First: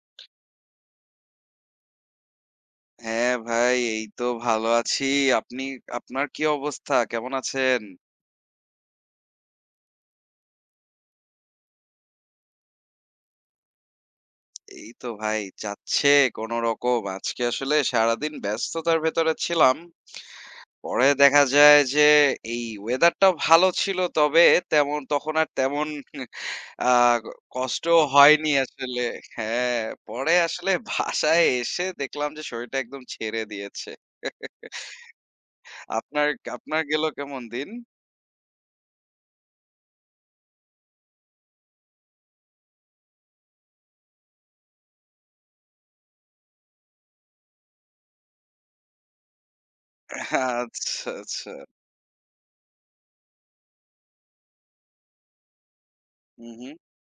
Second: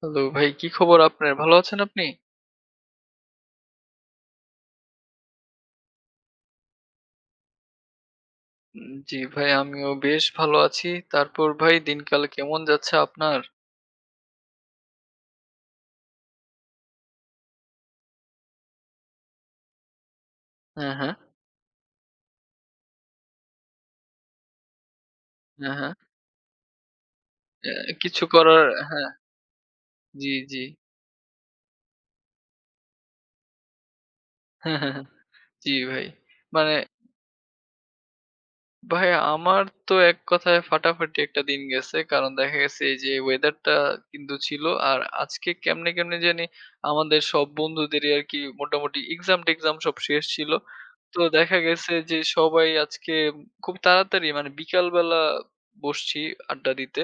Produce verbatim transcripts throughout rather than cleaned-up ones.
Hello ভাই, কি খবর আপনার? ভালো আছেন আপনি? হ্যাঁ ভাই, এই তো ভালো আছি। আপনি আপনার কি অবস্থা? কেমন আছেন? উম জি ভাই, আমিও বেশ ভালো আছি। তারপর ভাই দিনকাল কেমন যাচ্ছে আপনার? এই তো ভাই যাচ্ছে কোনরকম। আজকে আসলে সারাদিন ব্যস্ততার ভেতরে ছিলাম। হ্যাঁ, পরে হ্যাঁ। দেখা যায় যে এই ওয়েদারটা ভালো ছিল তবে তেমন তখন আর হ্যাঁ, তেমন হ্যাঁ। আ অ্যা কষ্টও কিছু হয়নি করার, আসলে। হ্যাঁ, হ্যাঁ, জি, পরে জি। আসলে বাসায় এসে দেখলাম যে শরীরটা একদম ছেড়ে দিয়েছে। হ্যাঁ, হ্যাঁ, হ্যাঁ। জি ভাই। আপনার মানে আপনার গেল কেমন দিন? ভাই আমার তো এক কথায় ফাটাফাটি একটা দিন গেছে। কারণ দেখা গেছে এই যে weather টা কিন্তু ছিল। আর আজকে কেমনে, কেমনে জানি আমাদের সব বন্ধুদেরই আরকি মোটামুটি এক্সাম-টেক্সাম সব শেষ ছিল। আচ্ছা, তো আচ্ছা। দেখা গেছে যে সবাই আজকে খুব তাড়াতাড়ি মানে বিকালবেলা বসছি হু, হু। আড্ডা দিতে।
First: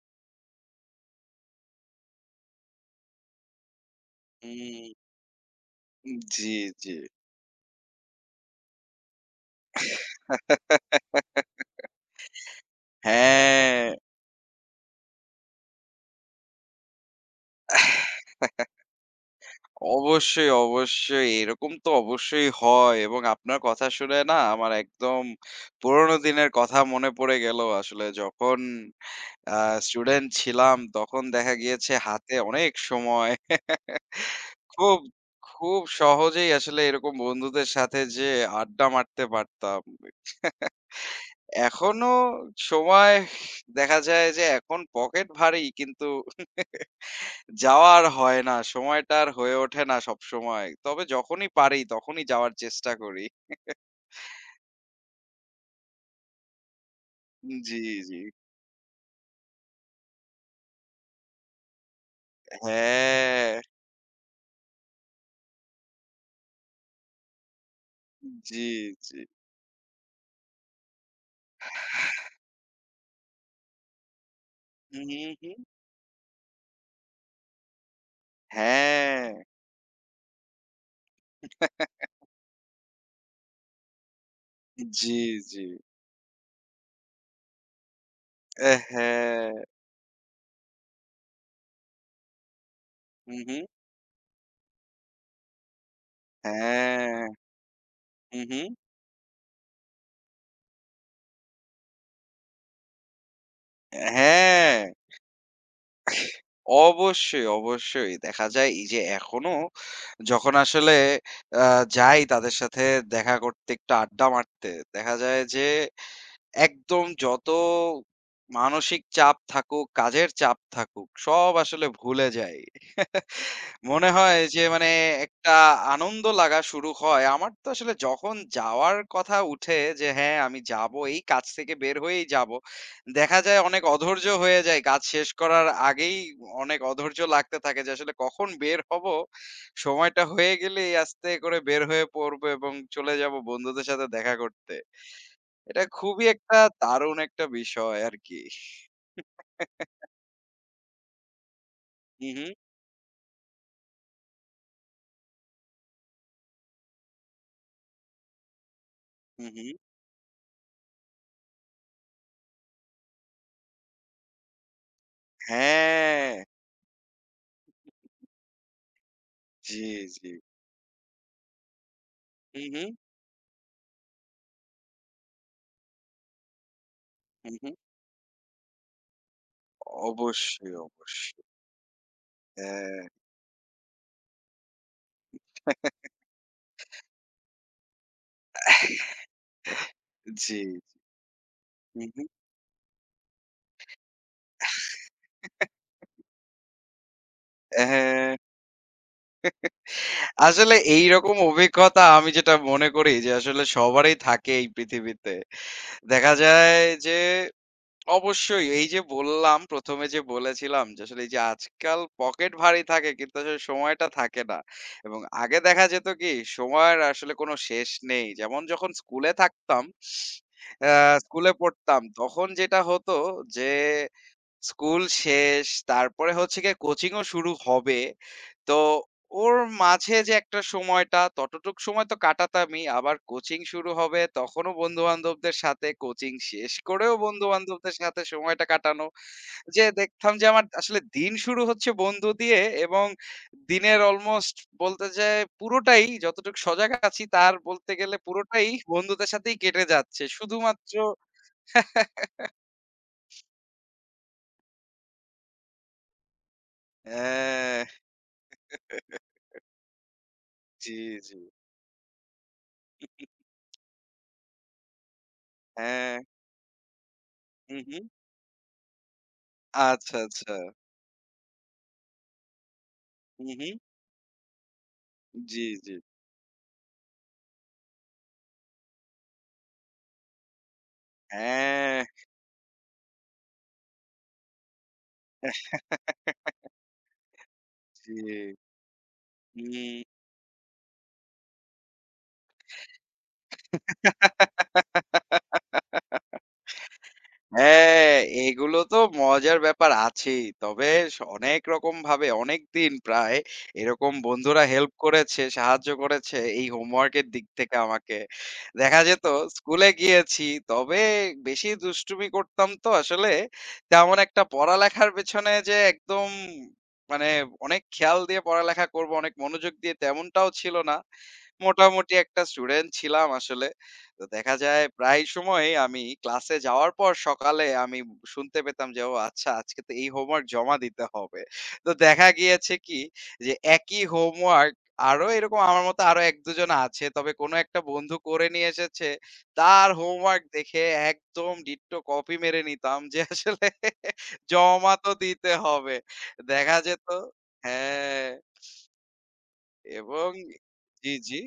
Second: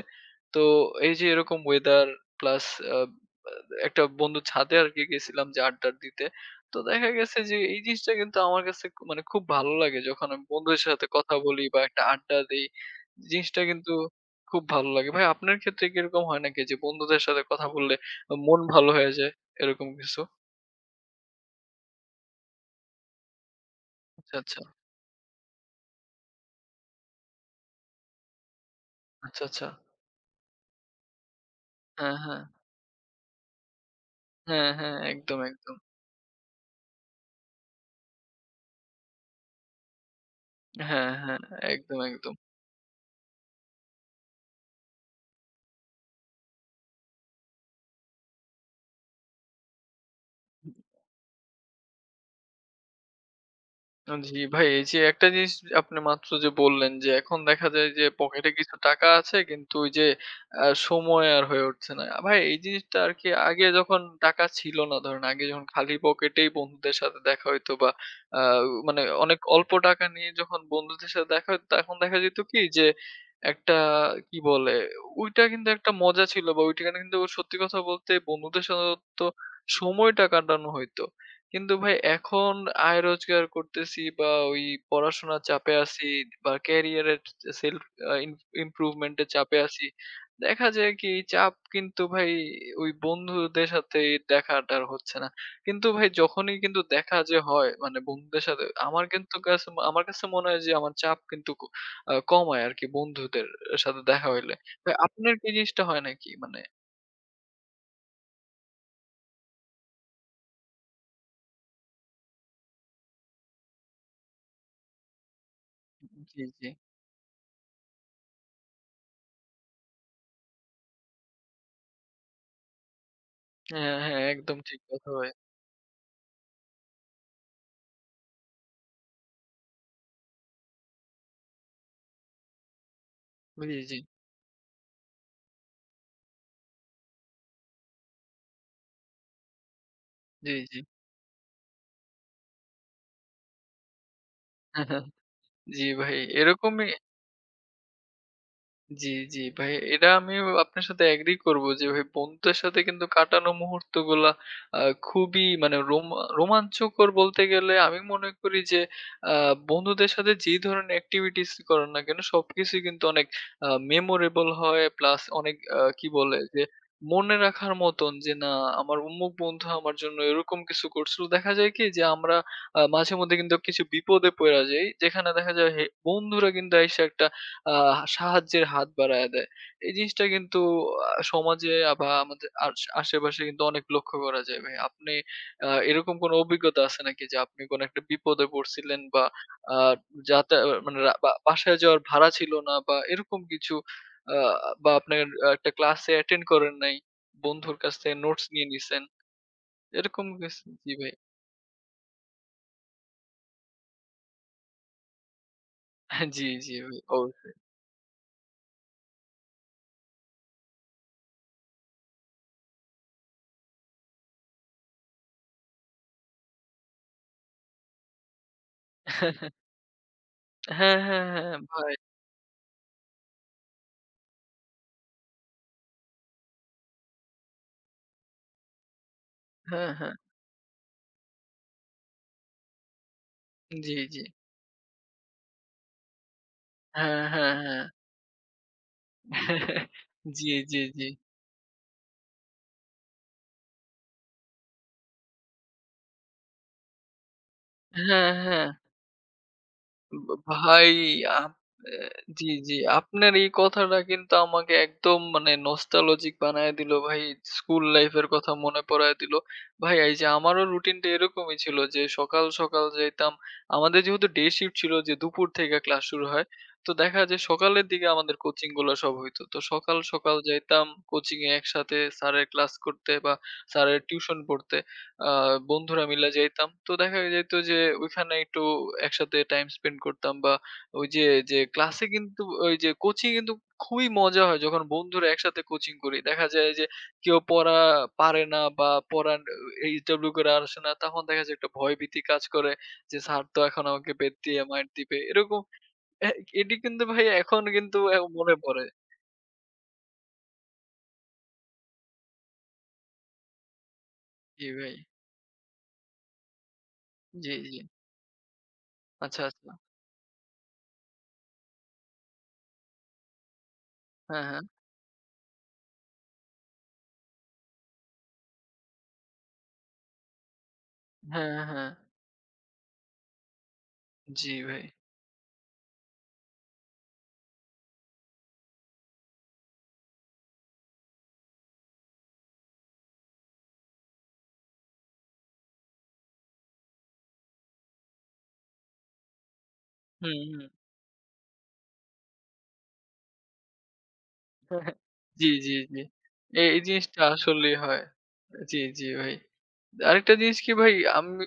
তো এই যে এরকম weather প্লাস আ আ একটা বন্ধুর ছাদে আরকি হুম। গেছিলাম যে আড্ডা দিতে। জি, তো জি। দেখা গেছে যে এই জিনিসটা কিন্তু আমার কাছে খু মানে খুব ভালো লাগে যখন আমি বন্ধুদের সাথে কথা বলি বা একটা আড্ডা দেই। জিনিসটা হ্যাঁ, কিন্তু খুব ভালো লাগে। ভাই আপনার ক্ষেত্রে কি এরকম হয় নাকি যে বন্ধুদের সাথে কথা বললে আ মন ভালো হয়ে যায় এরকম কিছু? অবশ্যই, অবশ্যই। এরকম তো অবশ্যই হয় এবং আপনার কথা শুনে আচ্ছা, না আচ্ছা, আমার একদম পুরোনো দিনের কথা মনে পড়ে গেল আসলে। যখন আচ্ছা, আ আচ্ছা। স্টুডেন্ট ছিলাম তখন দেখা গিয়েছে হ্যাঁ, হাতে হ্যাঁ। অনেক সময়। হ্যাঁ, হ্যাঁ। খুব, একদম, একদম। খুব সহজেই আসলে এরকম বন্ধুদের সাথে যে আড্ডা মারতে পারতাম। হ্যাঁ, হ্যাঁ। একদম, এখনো একদম। সময় দেখা যায় যে এখন পকেট ভারী কিন্তু যাওয়া আর হয় না। সময়টা আর হয়ে ওঠে না সবসময়। তবে যখনই পারি তখনই যাওয়ার চেষ্টা করি। আ জি ভাই, এই যে একটা জিনিস আপনি মাত্র যে বললেন যে এখন দেখা জি, যায় যে জি। পকেটে কিছু টাকা আছে কিন্তু ওই যে আ সময় আর হয়ে উঠছে না। ভাই এই জিনিসটা আরকি হ্যাঁ, আগে যখন টাকা ছিল না, ধরেন আগে যখন খালি পকেটেই বন্ধুদের সাথে দেখা হইতো বা আ জি, মানে জি। অনেক অল্প টাকা নিয়ে যখন বন্ধুদের সাথে দেখা হইতো তখন দেখা যেত কি যে একটা, কি বলে, হুম, হুম, ওইটা হুম। কিন্তু একটা মজা ছিল বা ওইটা কিন্তু সত্যি কথা বলতে বন্ধুদের সাথে তো হ্যাঁ। সময় টা কাটানো হইতো। কিন্তু ভাই এখন আয় রোজগার করতেছি বা ওই জি, পড়াশোনার জি। চাপে আছি বা ক্যারিয়ারের সেলফ এ ইমপ্রুভমেন্ট এর হ্যাঁ। চাপে আছি। দেখা যায় কি চাপ কিন্তু ভাই ওই হুম, হুম। বন্ধুদের সাথে দেখাটা আর হচ্ছে না। কিন্তু ভাই যখনই কিন্তু দেখা হ্যাঁ। যে হয় মানে বন্ধুদের হুম, সাথে, হুম। আমার কিন্তু কাছে আমার কাছে মনে হয় যে আমার চাপ কিন্তু ক আ কমায় আরকি বন্ধুদের সাথে দেখা হইলে। হ্যাঁ। ভাই আপনার কি জিনিসটা হয় নাকি? মানে অবশ্যই, অবশ্যই। দেখা যায় এই যে এখনো যখন আসলে আ যাই তাদের সাথে দেখা করতে, একটু আড্ডা মারতে, দেখা যায় যে জি, জি। একদম যত মানসিক চাপ থাকুক, কাজের চাপ থাকুক, সব আসলে ভুলে যাই। হ্যাঁ, মনে হ্যাঁ হয় একদম যে ঠিক মানে কথা ভাই। একটা আনন্দ লাগা শুরু হয়। আমার তো আসলে যখন যাওয়ার কথা উঠে যে হ্যাঁ, আমি যাবো, এই কাজ থেকে বের হয়েই যাবো। দেখা যায় জি, অনেক জি। অধৈর্য হয়ে যায়। কাজ শেষ করার আগেই অনেক অধৈর্য লাগতে থাকে যে আসলে কখন বের হব? সময়টা জি, হয়ে জি। গেলেই আস্তে করে বের হয়ে পড়বো এবং চলে যাবো বন্ধুদের সাথে দেখা করতে। এটা জি ভাই, খুবই একটা এরকমই। দারুণ একটা বিষয় আরকি। জি, জি ভাই। এটা আমিও আপনার সাথে এগ্রি করব যে ভাই হু, হু, বন্ধুদের সাথে কিন্তু কাটানো মুহূর্তগুলা আ খুবই মানে রোমা রোমাঞ্চকর বলতে গেলে আমি মনে করি যে আ হু, হু। বন্ধুদের সাথে যে ধরনের activities করেন না কেন সবকিছুই কিন্তু অনেক আ memorable হয় প্লাস অনেক আ কি হ্যাঁ, বলে যে মনে রাখার মতন, যে না আমার অমুক বন্ধু জি, আমার জন্য জি। এরকম কিছু করছিল। দেখা যায় কি যে আমরা হু, আ হু, মাঝে মধ্যে কিন্তু কিছু বিপদে পইড়া যাই। যেখানে দেখা যায় হে বন্ধুরা কিন্তু আইসা একটা হু, হু। আ সাহায্যের হাত বাড়ায়া দেয়। এই জিনিসটা কিন্তু অবশ্যই, আ অবশ্যই। সমাজে আ বা আমাদের আশ হ্যাঁ। আশেপাশে কিন্তু অনেক লক্ষ্য করা যায় ভাই। আপনি আ এরকম কোনো অভিজ্ঞতা আছে নাকি যে আপনি কোনো একটা বিপদে পড়ছিলেন বা আ যাতা জি। মানে রা বা বাসায় যাওয়ার হু, হু। ভাড়া ছিল না বা এরকম কিছু, আ বা আপনার আ একটা ক্লাসে অ্যাটেন্ড করেন নাই। বন্ধুর কাছ থেকে হ্যাঁ, নোটস নিয়ে নিছেন। এরকম কিছু আসলে জি ভাই। এইরকম অভিজ্ঞতা আমি যেটা মনে করি যে আসলে সবারই থাকে এই পৃথিবীতে। দেখা জি, জি যায় ভাই যে অবশ্যই। অবশ্যই। এই যে বললাম, ১ম এ যে বলেছিলাম যে আসলে এই যে আজকাল পকেট ভারী থাকে কিন্তু আসলে সময়টা থাকে না। এবং আগে দেখা যেত কি সময়ের আসলে কোনো শেষ নেই। যেমন যখন স্কুলে থাকতাম, আ হ্যাঁ, হ্যাঁ, স্কুলে হ্যাঁ ভাই। পড়তাম তখন যেটা হতো যে স্কুল শেষ, তারপরে হচ্ছে গিয়ে কোচিংও শুরু হবে। তো ওর হ্যাঁ, হ্যাঁ। মাঝে যে একটা সময়টা, ততটুক সময় তো কাটাতামই। আবার কোচিং শুরু জি, জি। হবে, তখনও বন্ধু-বান্ধবদের সাথে, কোচিং শেষ করেও হ্যাঁ, হ্যাঁ, হ্যাঁ। বন্ধু-বান্ধবদের সাথে সময়টা কাটানো। যে দেখতাম যে জি, আমার জি, আসলে জি। দিন শুরু হচ্ছে বন্ধু দিয়ে এবং দিনের অলমোস্ট বলতে যায় পুরোটাই যতটুক সজাগ আছি তার বলতে গেলে হ্যাঁ, হ্যাঁ। পুরোটাই বন্ধুদের সাথেই কেটে যাচ্ছে। ব ভাই, শুধুমাত্র আপ এ জি, জি। আপনার এই কথাটা কিন্তু আমাকে একদম মানে নস্টালজিক বানায় দিল ভাই। স্কুল হ্যাঁ, লাইফ এর কথা মনে পড়ায় দিল। ভাই এই যে আমারও জি, রুটিনটা জি। এরকমই ছিল যে সকাল, সকাল যাইতাম। আমাদের যেহেতু ডে শিফট ছিল যে দুপুর থেকে ক্লাস হ্যাঁ, শুরু হয়। তো দেখা যায় হুম, সকালের হুম। দিকে আমাদের কোচিং গুলা সব হইতো। তো সকাল, আচ্ছা, সকাল আচ্ছা। যাইতাম কোচিং এ একসাথে স্যারের ক্লাস করতে বা হুম, হুম। স্যারের টিউশন পড়তে। আ জি, জি। বন্ধুরা মিলে যাইতাম। তো দেখা যাইত যে ওইখানে একটু একসাথে টাইম স্পেন্ড করতাম বা ওই যে, যে ক্লাসে হ্যাঁ। কিন্তু ওই যে কোচিং কিন্তু খুবই মজা হয় যখন বন্ধুরা একসাথে কোচিং করি। দেখা যায় যে কেউ পড়া জি। পারে না বা পড়া হুম। এইচডব্লিউ করে আসে না। তখন দেখা যায় একটা ভয়ভীতি কাজ করে যে স্যার তো এখন আমাকে বেত দিয়ে মাইর দিবে। এরকম এ এটি কিন্তু ভাই এখন কিন্তু হ্যাঁ, এ মনে এগুলো পড়ে। তো মজার ব্যাপার আছেই। তবে স অনেক রকমভাবে অনেকদিন প্রায় এরকম বন্ধুরা জি হেল্প ভাই। করেছে, সাহায্য করেছে এই হোমওয়ার্কের দিক জি, থেকে জি। আমাকে। দেখা যেত আচ্ছা, আচ্ছা। স্কুলে গিয়েছি, তবে বেশি দুষ্টুমি করতাম তো আসলে তেমন একটা হ্যাঁ, হ্যাঁ। পড়ালেখার পেছনে যে একদম মানে অনেক খেয়াল দিয়ে পড়ালেখা করব, অনেক মনোযোগ দিয়ে তেমনটাও ছিল না। হ্যাঁ, হ্যাঁ। মোটামুটি একটা স্টুডেন্ট ছিলাম আসলে। তো জি দেখা ভাই। যায় প্রায় সময়ই আমি ক্লাসে যাওয়ার পর সকালে আমি শুনতে পেতাম যে, "ও আচ্ছা আজকে তো এই হোমওয়ার্ক জমা দিতে হবে।" তো দেখা গিয়েছে কি যে একই হোমওয়ার্ক আরো এরকম আমার মতো আরো এক দুই জন আছে। তবে কোন একটা বন্ধু করে নিয়ে এসেছে। তার হুম, হোমওয়ার্ক হুম। দেখে একদম ডিট্টো কপি মেরে নিতাম যে আসলে জমা তো জি, দিতে জি, হবে। জি। এই দেখা এই যেত জিনিসটা আসলেই হয়। হ্যাঁ, জি, জি ভাই। এবং আরেকটা জিনিস কি ভাই জি, জি। আমি,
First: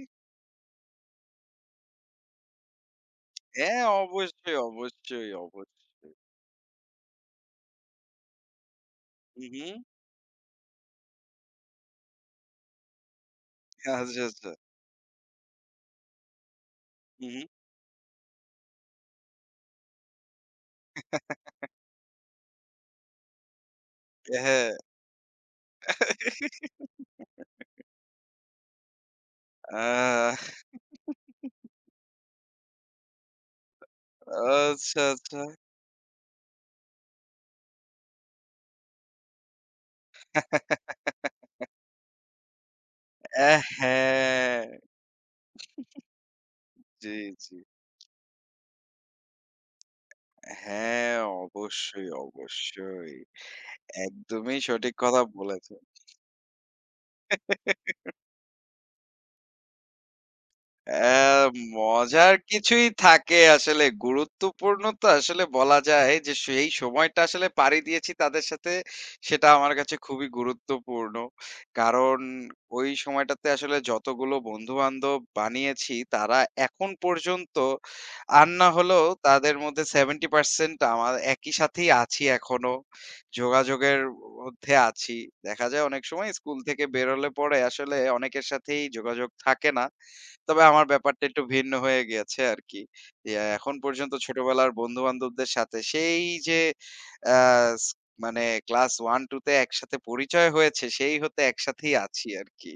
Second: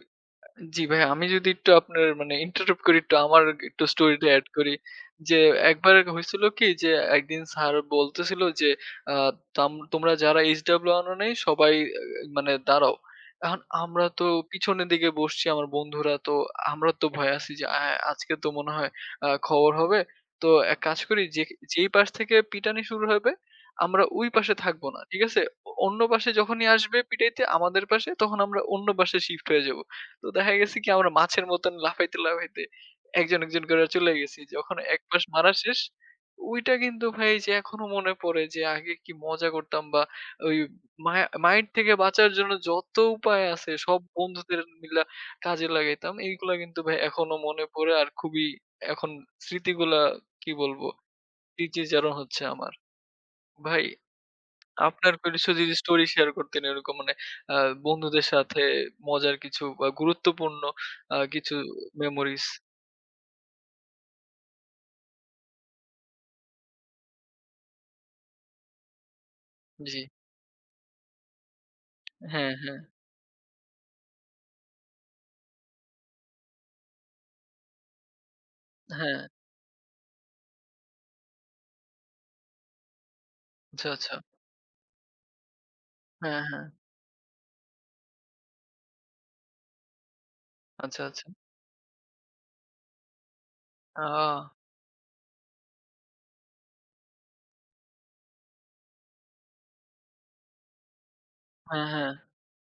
জি ভাই, আমি যদি একটু আপনার মানে interrupt করি একটু আমার হ্যাঁ, একটু স্টোরিটা এড অবশ্যই, করি। অবশ্যই, যে একবার অবশ্যই। হইছিল কি যে একদিন স্যার বলতেছিল যে আ হু, হু। তাম তোমরা যারা এইচ ডব্লিউ আনো নাই সবাই আ মানে দাঁড়াও। এখন আমরা আচ্ছা, তো আচ্ছা। পিছনের দিকে বসছি, আমার বন্ধুরা তো আমরা তো হু, ভয়ে হু। আছি যে আ আজকে তো মনে হয় আ খবর হবে। তো এক কাজ করি যে যেই পাশ থেকে পিটানি শুরু হবে আমরা ওই পাশে হ্যাঁ, থাকবো না। ঠিক আছে? অন্য পাশে যখনই আসবে পিটাইতে আমাদের পাশে তখন আমরা অন্য পাশে শিফট হয়ে যাব। তো আহ দেখা গেছে কি আমরা মাছের মতন লাফাইতে, লাফাইতে একজন, একজন করে চলে গেছি। যখন আচ্ছা, একপাশ আচ্ছা। মারা শেষ, ওইটা কিন্তু ভাই যে এখনো মনে পড়ে, যে আগে কি মজা করতাম বা ওই মায়া মাইর থেকে বাঁচার জন্য যত উপায় অ্যা আছে সব বন্ধুদের হ্যাঁ, মিলা কাজে লাগাইতাম। এইগুলা কিন্তু ভাই জি, এখনো জি। মনে পড়ে আর খুবই এখন স্মৃতিগুলা, কি বলবো, হ্যাঁ, অবশ্যই, স্মৃতিচারণ হচ্ছে আমার। অবশ্যই। ভাই একদমই সঠিক আপনার কথা কিছু যদি বলেছেন। স্টোরি শেয়ার করতেন এরকম মানে আ বন্ধুদের সাথে মজার কিছু বা গুরুত্বপূর্ণ আ অ্যা কিছু মজার মেমোরিজ। কিছুই থাকে আসলে। গুরুত্বপূর্ণ তো আসলে বলা যায় যে সেই সময়টা আসলে পাড়ি দিয়েছি তাদের সাথে, সেটা আমার কাছে জি। খুবই গুরুত্বপূর্ণ। কারণ হ্যাঁ, হ্যাঁ, ওই সময়টাতে আসলে যতগুলো বন্ধু-বান্ধব বানিয়েছি, তারা এখন পর্যন্ত আর না হলেও হ্যাঁ। তাদের মধ্যে সত্তর শতাংশ আমার একই সাথেই আছি এখনো। আচ্ছা, যোগাযোগের আচ্ছা। মধ্যে আছি। দেখা যায় অনেক সময় হ্যাঁ, স্কুল হ্যাঁ। থেকে বের হলে পরে আসলে অনেকের সাথেই যোগাযোগ থাকে না। তবে আমার আচ্ছা, ব্যাপারটা আচ্ছা। একটু ভিন্ন হয়ে গেছে আরকি। যে এখন আ পর্যন্ত ছোটবেলার বন্ধু-বান্ধবদের সাথে সেই যে আ স মানে ক্লাস এক দুই তে একসাথে পরিচয় হয়েছে, সেই হতে হ্যাঁ, একসাথেই হ্যাঁ। আছি আরকি।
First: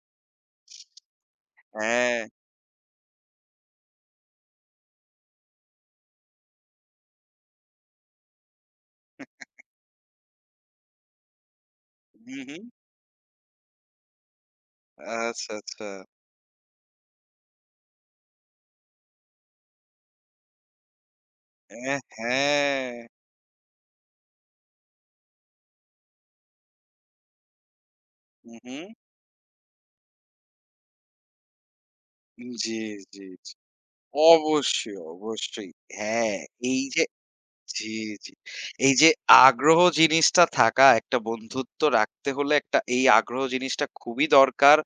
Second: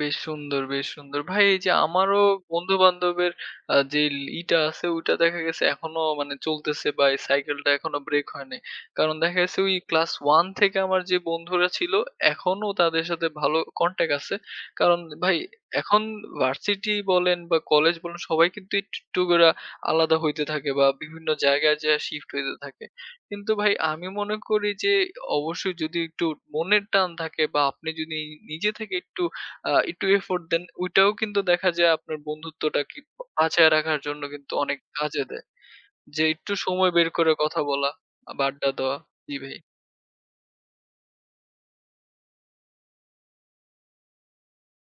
বেশ সুন্দর, বেশ সুন্দর। ভাই এই যে হ্যাঁ। আমারও বন্ধু-বান্ধবের আ যে ল ইটা আছে ওইটা দেখা গেছে এখনো মানে চলতেছে বা এই সাইকেলটা এখনো ব্রেক হয় নাই। কারণ দেখা গেছে ওই ক্লাস ওয়ান থেকে আমার যে বন্ধুরা ছিল হু, হু। এখনো তাদের সাথে ভালো কনট্যাক্ট আছে। কারণ ভাই আচ্ছা, আচ্ছা। এখন ভার্সিটি বলেন বা কলেজ বলেন সবাই কিন্তু একটু, একটু করে আলাদা হইতে থাকে বা বিভিন্ন জায়গায় অ্যা যেয়ে শিফট হইতে থাকে। হ্যাঁ। কিন্তু ভাই আমি মনে করি যে অবশ্যই যদি একটু মনের টান থাকে বা আপনি যদি হু, নিজে হু। থেকে একটু আ একটু এফোর্ট দেন। ওইটাও কিন্তু দেখা যায় আপনার জি, বন্ধুত্বটা কি জি, জি। বাঁচায় রাখার জন্য কিন্তু অনেক অবশ্যই, কাজে দেয়। অবশ্যই। যে হ্যাঁ, একটু এই সময় যে বের করে কথা বলা জি, জি। বা আড্ডা এই দেওয়া। যে জি ভাই, আগ্রহ জিনিসটা থাকা একটা বন্ধুত্ব রাখতে হলে একটা এই আগ্রহ জিনিসটা খুবই দরকার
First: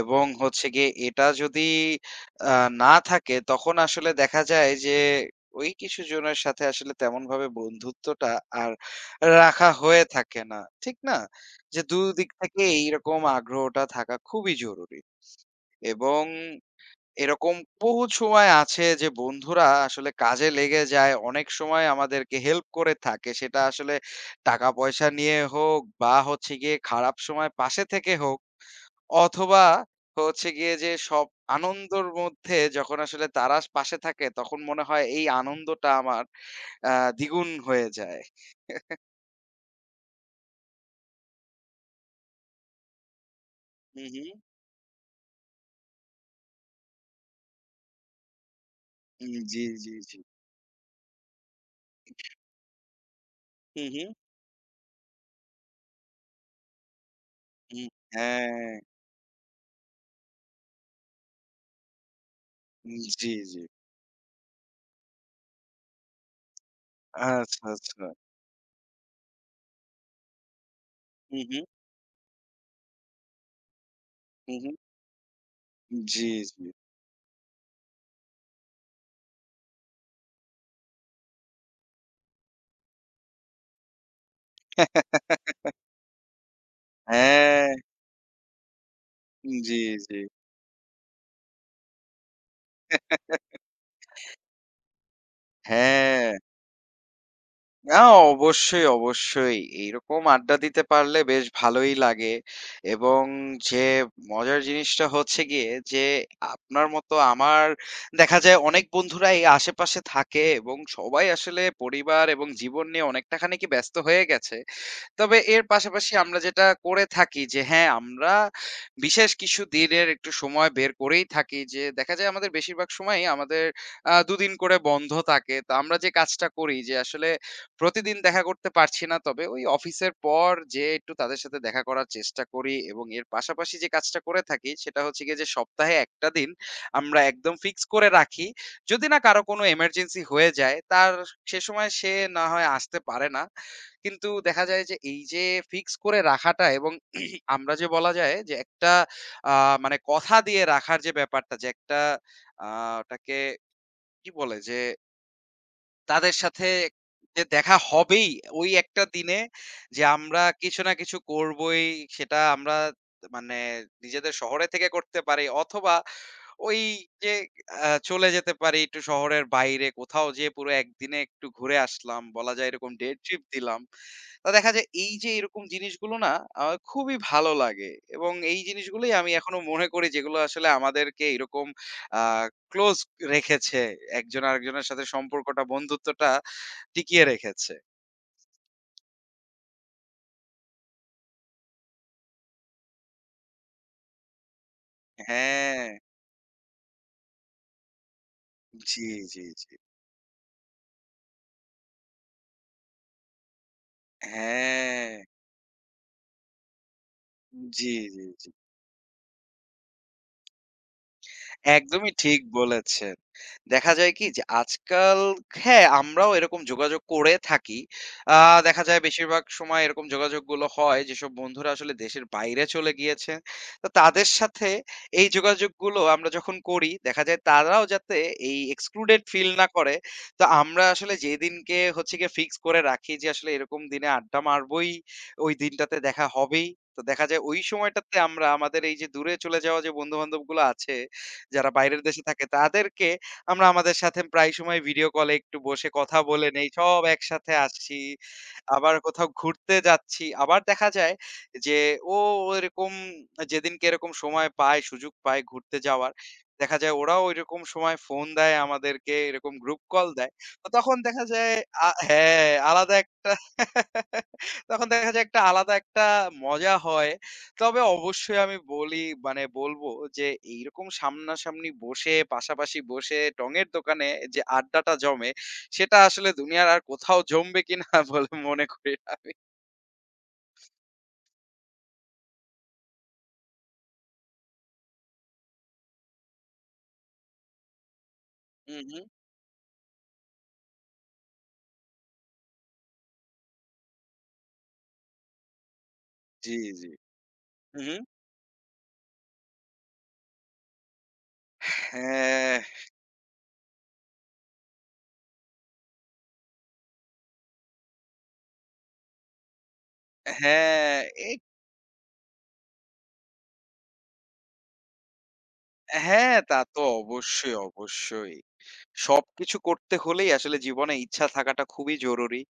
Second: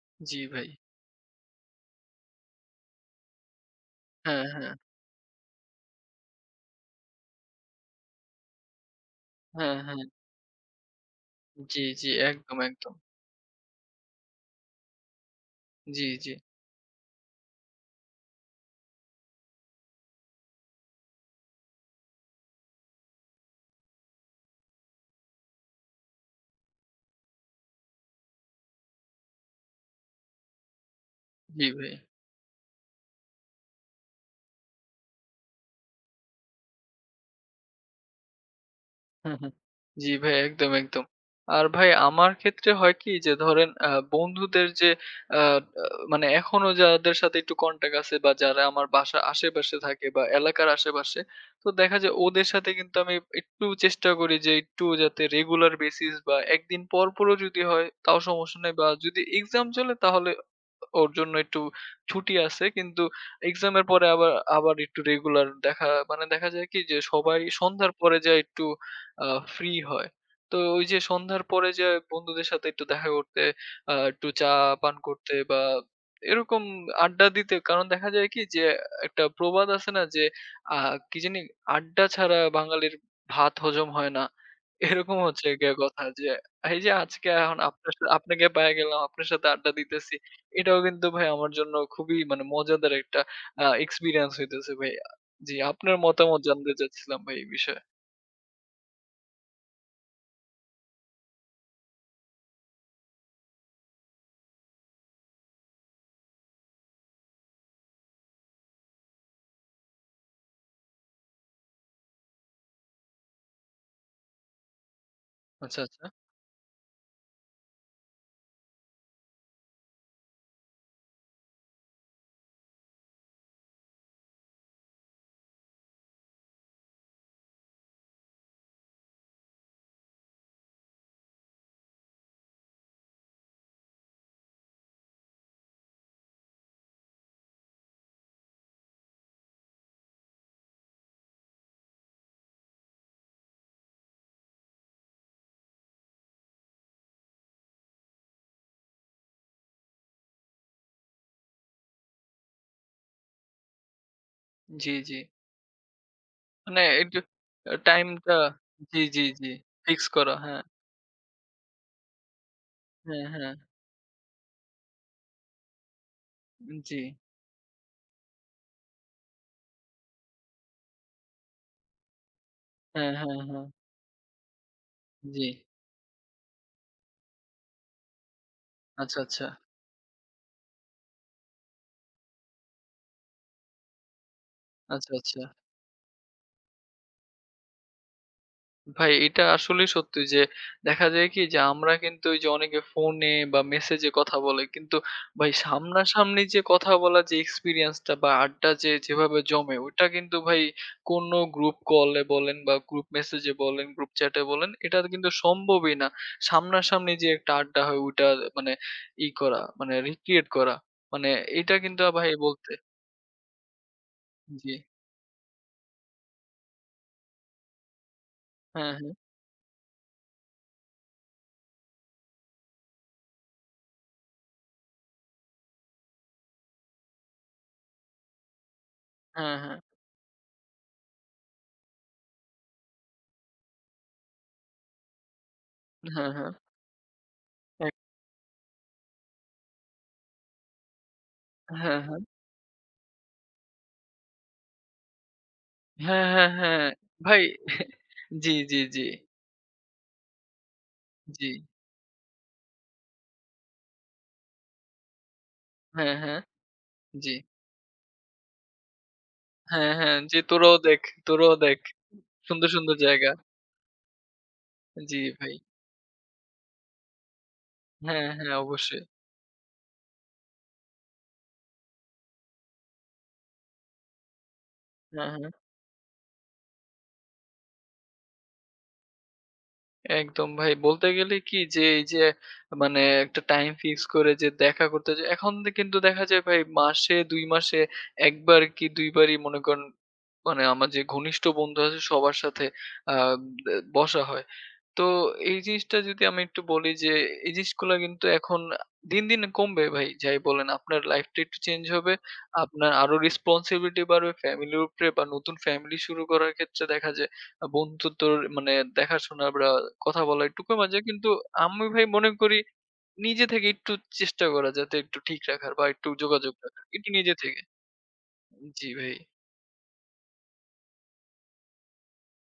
এবং জি হচ্ছে ভাই। গিয়ে এটা যদি আ না থাকে তখন আসলে দেখা হ্যাঁ, হ্যাঁ। যায় যে ওই কিছু জনের সাথে আসলে তেমনভাবে বন্ধুত্বটা আর রাখা হ্যাঁ, হ্যাঁ। হয়ে থাকে না। ঠিক না? যে জি, দুই জি। দিক একদম, থেকে একদম। এইরকম আগ্রহটা থাকা খুবই জরুরি জি, এবং জি। এরকম বহুত সময় আছে যে বন্ধুরা আসলে কাজে লেগে যায়। অনেক সময় আমাদেরকে হেল্প করে থাকে। সেটা আসলে টাকা-পয়সা নিয়ে হোক বা হচ্ছে গিয়ে খারাপ সময় পাশে থেকে হোক অথবা হচ্ছে গিয়ে যে সব জি ভাই। আনন্দর মধ্যে যখন আসলে তারা পাশে থাকে তখন মনে হয় এই আনন্দটা আমার আ দ্বিগুণ হয়ে যায়। হুম, হুম। জি ভাই একদম, একদম। আর ভাই আমার ক্ষেত্রে হয় কি যে ধরেন আ হু, হু। বন্ধুদের যে আ আ মানে এখনো যাদের সাথে একটু কনট্যাক্ট আছে বা যারা আমার বাসার উম জি, আশেপাশে জি, থাকে জি। বা এলাকার আশেপাশে, তো দেখা যায় ওদের সাথে কিন্তু আমি একটু হু, হু। চেষ্টা করি যে একটু যাতে রেগুলার বেসিস বা একদিন পর পরও যদি হয় হুম, তাও সমস্যা নাই, হ্যাঁ। বা যদি এক্সাম চলে তাহলে ওর জন্য একটু ছুটি আছে। উম, কিন্তু জি, জি। এক্সামের পরে আবার আবার একটু রেগুলার দেখা, মানে দেখা যায় কি যে সবাই আচ্ছা, সন্ধ্যার আচ্ছা। পরে যায় একটু আ ফ্রি হয়। তো ওই যে হু, সন্ধ্যার হু, পরে যে বন্ধুদের সাথে একটু দেখা করতে, আ একটু চা হু, হু। পান করতে বা জি, এরকম জি। আড্ডা দিতে। কারণ দেখা যায় কি যে একটা প্রবাদ আছে না যে আ কি জানি আড্ডা ছাড়া বাঙালির ভাত হজম হয় না। এরকম হচ্ছে গিয়ে কথা যে এই যে আজকে এখন হ্যাঁ, আপনার সা আপনাকে পাইয়া গেলাম, আপনার সাথে আড্ডা জি, দিতেছি। জি। এটাও কিন্তু ভাই আমার জন্য খুবই মানে মজাদার একটা আ এক্সপেরিয়েন্স হইতেছে ভাই। জি, আপনার হ্যাঁ, মতামত জানতে চাচ্ছিলাম ভাই এই বিষয়ে। না অবশ্যই, অবশ্যই। এইরকম আড্ডা দিতে পারলে বেশ ভালোই লাগে এবং যে মজার জিনিসটা হচ্ছে গিয়ে যে আপনার মতো আমার দেখা যায় অনেক বন্ধুরাই আশেপাশে থাকে এবং সবাই আসলে পরিবার এবং জীবন নিয়ে অনেকটা খানিকই ব্যস্ত হয়ে গেছে। তবে এর আচ্ছা, আচ্ছা। পাশাপাশি আমরা যেটা করে থাকি যে হ্যাঁ, আমরা বিশেষ কিছু দিনের একটু সময় বের করেই থাকি যে দেখা যায় আমাদের বেশিরভাগ সময়ই আমাদের আ দুই দিন করে বন্ধ থাকে। তো আমরা যে কাজটা করি যে আসলে প্রতিদিন দেখা করতে পারছি না। তবে ওই অফিসের পর যেয়ে একটু তাদের সাথে দেখা করার চেষ্টা করি এবং এর পাশাপাশি যে কাজটা করে থাকি সেটা হচ্ছে গিয়ে যে সপ্তাহে একটা দিন আমরা একদম ফিক্স করে রাখি। যদি না কারো কোনো এমার্জেন্সি হয়ে যায় তার সে সময় সে না হয় আসতে পারে না। কিন্তু দেখা যায় যে এই যে ফিক্স করে রাখাটা এবং আমরা যে বলা যায় যে একটা আহ, মানে কথা দিয়ে রাখার যে ব্যাপারটা যে একটা আহ, ওটাকে কি বলে যে জি, জি। তাদের সাথে মানে একটু যে আ দেখা হবেই টাইমটা ওই জি, একটা জি, দিনে জি। যে ফিক্স করা। আমরা হ্যাঁ, কিছু না কিছু করবোই সেটা আমরা হ্যাঁ, হ্যাঁ। মানে নিজেদের শহরে থেকে করতে পারি অথবা ওই জি। যে আহ, চলে যেতে পারি একটু শহরের বাইরে কোথাও যেয়ে পুরো একদিনে একটু ঘুরে আসলাম বলা যায় এরকম ডে হ্যাঁ, হ্যাঁ, ট্রিপ হ্যাঁ। দিলাম তা দেখা যায় এই যে জি। এরকম জিনিসগুলো না আমার খুবই ভালো লাগে এবং এই জিনিসগুলোই আচ্ছা, আমি আচ্ছা। এখনো মনে করি যেগুলো আসলে আমাদেরকে এরকম আহ ক্লোজ রেখেছে। একজন আরেকজনের সাথে আচ্ছা, আচ্ছা। সম্পর্কটা, বন্ধুত্বটা টিকিয়ে রেখেছে। ভাই এটা আসলেই সত্যি যে দেখা যায় কি যে আমরা কিন্তু ওই যে অনেকে ফোনে বা মেসেজে কথা বলে কিন্তু ভাই হ্যাঁ। সামনাসামনি যে কথা বলা, যে এক্সপিরিয়েন্সটা বা আড্ডা যে জি, যেভাবে জি, জি। জমে ওটা কিন্তু ভাই কোনো গ্রুপ কলে বলেন বা গ্রুপ মেসেজে বলেন গ্রুপ চ্যাটে বলেন এটা হ্যাঁ। কিন্তু সম্ভবই না। সামনাসামনি যে একটা আড্ডা জি, হয় জি, ওটা জি। মানে ই করা মানে রিক্রিয়েট করা মানে এটা কিন্তু একদমই ভাই ঠিক বলতে বলেছেন। দেখা যায় কি যে জি আজকাল হ্যাঁ, আমরাও এরকম যোগাযোগ করে থাকি। আ দেখা হ্যাঁ যায় বেশিরভাগ সময় এরকম যোগাযোগগুলো হয় যেসব বন্ধুরা আসলে দেশের বাইরে চলে গিয়েছে। তো তাদের সাথে এই যোগাযোগগুলো আমরা যখন করি, দেখা যায় তারাও যাতে এই excluded ফিল হ্যাঁ না হ্যাঁ করে। তো আমরা আসলে যেদিনকে হচ্ছে গিয়ে ফিক্স করে রাখি যে আসলে এরকম দিনে আড্ডা মারবই, ওই দিনটাতে দেখা হ্যাঁ হ্যাঁ হ্যাঁ হবেই। তো দেখা যায় ওই এক- সময়টাতে আমরা আমাদের এই যে দূরে চলে যাওয়া যে বন্ধু-বান্ধবগুলো আছে যারা হ্যাঁ বাইরের হ্যাঁ দেশে থাকে তাদেরকে আমরা আমাদের সাথে প্রায় সময় ভিডিও কলে একটু বসে কথা হ্যাঁ হ্যাঁ বলে নেই। হ্যাঁ সব ভাই একসাথে আসছি। জি, জি, আবার জি, কোথাও ঘুরতে যাচ্ছি। আবার দেখা যায় জি। যে ও এরকম যেদিনকে এরকম সময় পায়, সুযোগ পায় ঘুরতে যাওয়ার, হ্যাঁ, হ্যাঁ, দেখা যায় ওরাও জি। ঐরকম সময় ফোন দেয় আমাদেরকে, এরকম গ্রুপ হ্যাঁ, কল হ্যাঁ, দেয়। জি তো তোরাও তখন দেখ, দেখা যায় তোরাও দেখ। আ হ্যাঁ, সুন্দর, আলাদা সুন্দর জায়গা। একটা তখন দেখা জি যায় একটা ভাই। আলাদা একটা মজা হয়। তবে হ্যাঁ, অবশ্যই হ্যাঁ, আমি অবশ্যই। বলি মানে বলবো যে এইরকম সামনাসামনি বসে পাশাপাশি বসে টঙের দোকানে যে আড্ডাটা হ্যাঁ, জমে হ্যাঁ। সেটা আসলে দুনিয়ার আর কোথাও জমবে কিনা বলে মনে করি না আমি। একদম ভাই। বলতে গেলে কি যে এই যে মানে একটা টাইম ফিক্স করে যে দেখা করতে, যে এখন দে কিন্তু দেখা যায় ভাই মাসে দুই মাসে এক বার হুম, কি হুম। দুই বারই মনে করেন মানে আমার যে ঘনিষ্ঠ বন্ধু আছে সবার সাথে আ দে বসা হয়। তো এই জিনিসটা যদি আমি জি, একটু জি। বলি যে এই হুম, জিনিসগুলা হুম। কিন্তু এখন দিন, দিন কমবে ভাই। যাই বলেন আপনার লাইফটা একটু চেঞ্জ হবে। হ্যাঁ, আপনার আরো রেসপনসিবিলিটি বাড়বে ফ্যামিলির উপরে বা নতুন ফ্যামিলি শুরু করার ক্ষেত্রে দেখা যায় আ বন্ধুত্বর মানে দেখাশোনা বা কথা বলা এটুকুর মাঝে হ্যাঁ। কিন্তু আমি ভাই মনে করি নিজে থেকে একটু চেষ্টা করা যাতে একটু ঠিক রাখার বা একটু হ্যাঁ, যোগাযোগ তা তো রাখার। এটি নিজে অবশ্যই, থেকে। অবশ্যই। জি ভাই। সবকিছু করতে হলেই আসলে জীবনে ইচ্ছা থাকাটা খুবই জরুরি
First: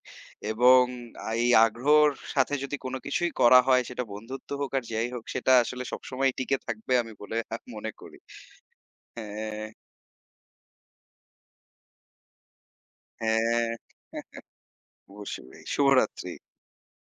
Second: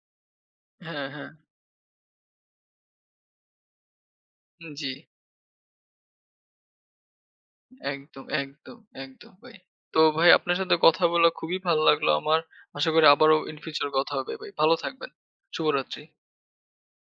এবং হ্যাঁ, হ্যাঁ। আ এই আগ্রহর সাথে যদি কোন কিছুই করা হয় সেটা বন্ধুত্ব হোক আর জি। যাই হোক সেটা আসলে সবসময় টিকে থাকবে আমি বলে মনে করি। একদম, একদম, একদম ভাই। হ্যাঁ, তো ভাই আপনার সাথে কথা বলা খুবই ভালো লাগলো আমার। আশা করি আবারও in হ্যাঁ, future কথা হবে ভাই। ভালো থাকবেন। অবশ্যই। শুভরাত্রি। শুভরাত্রি।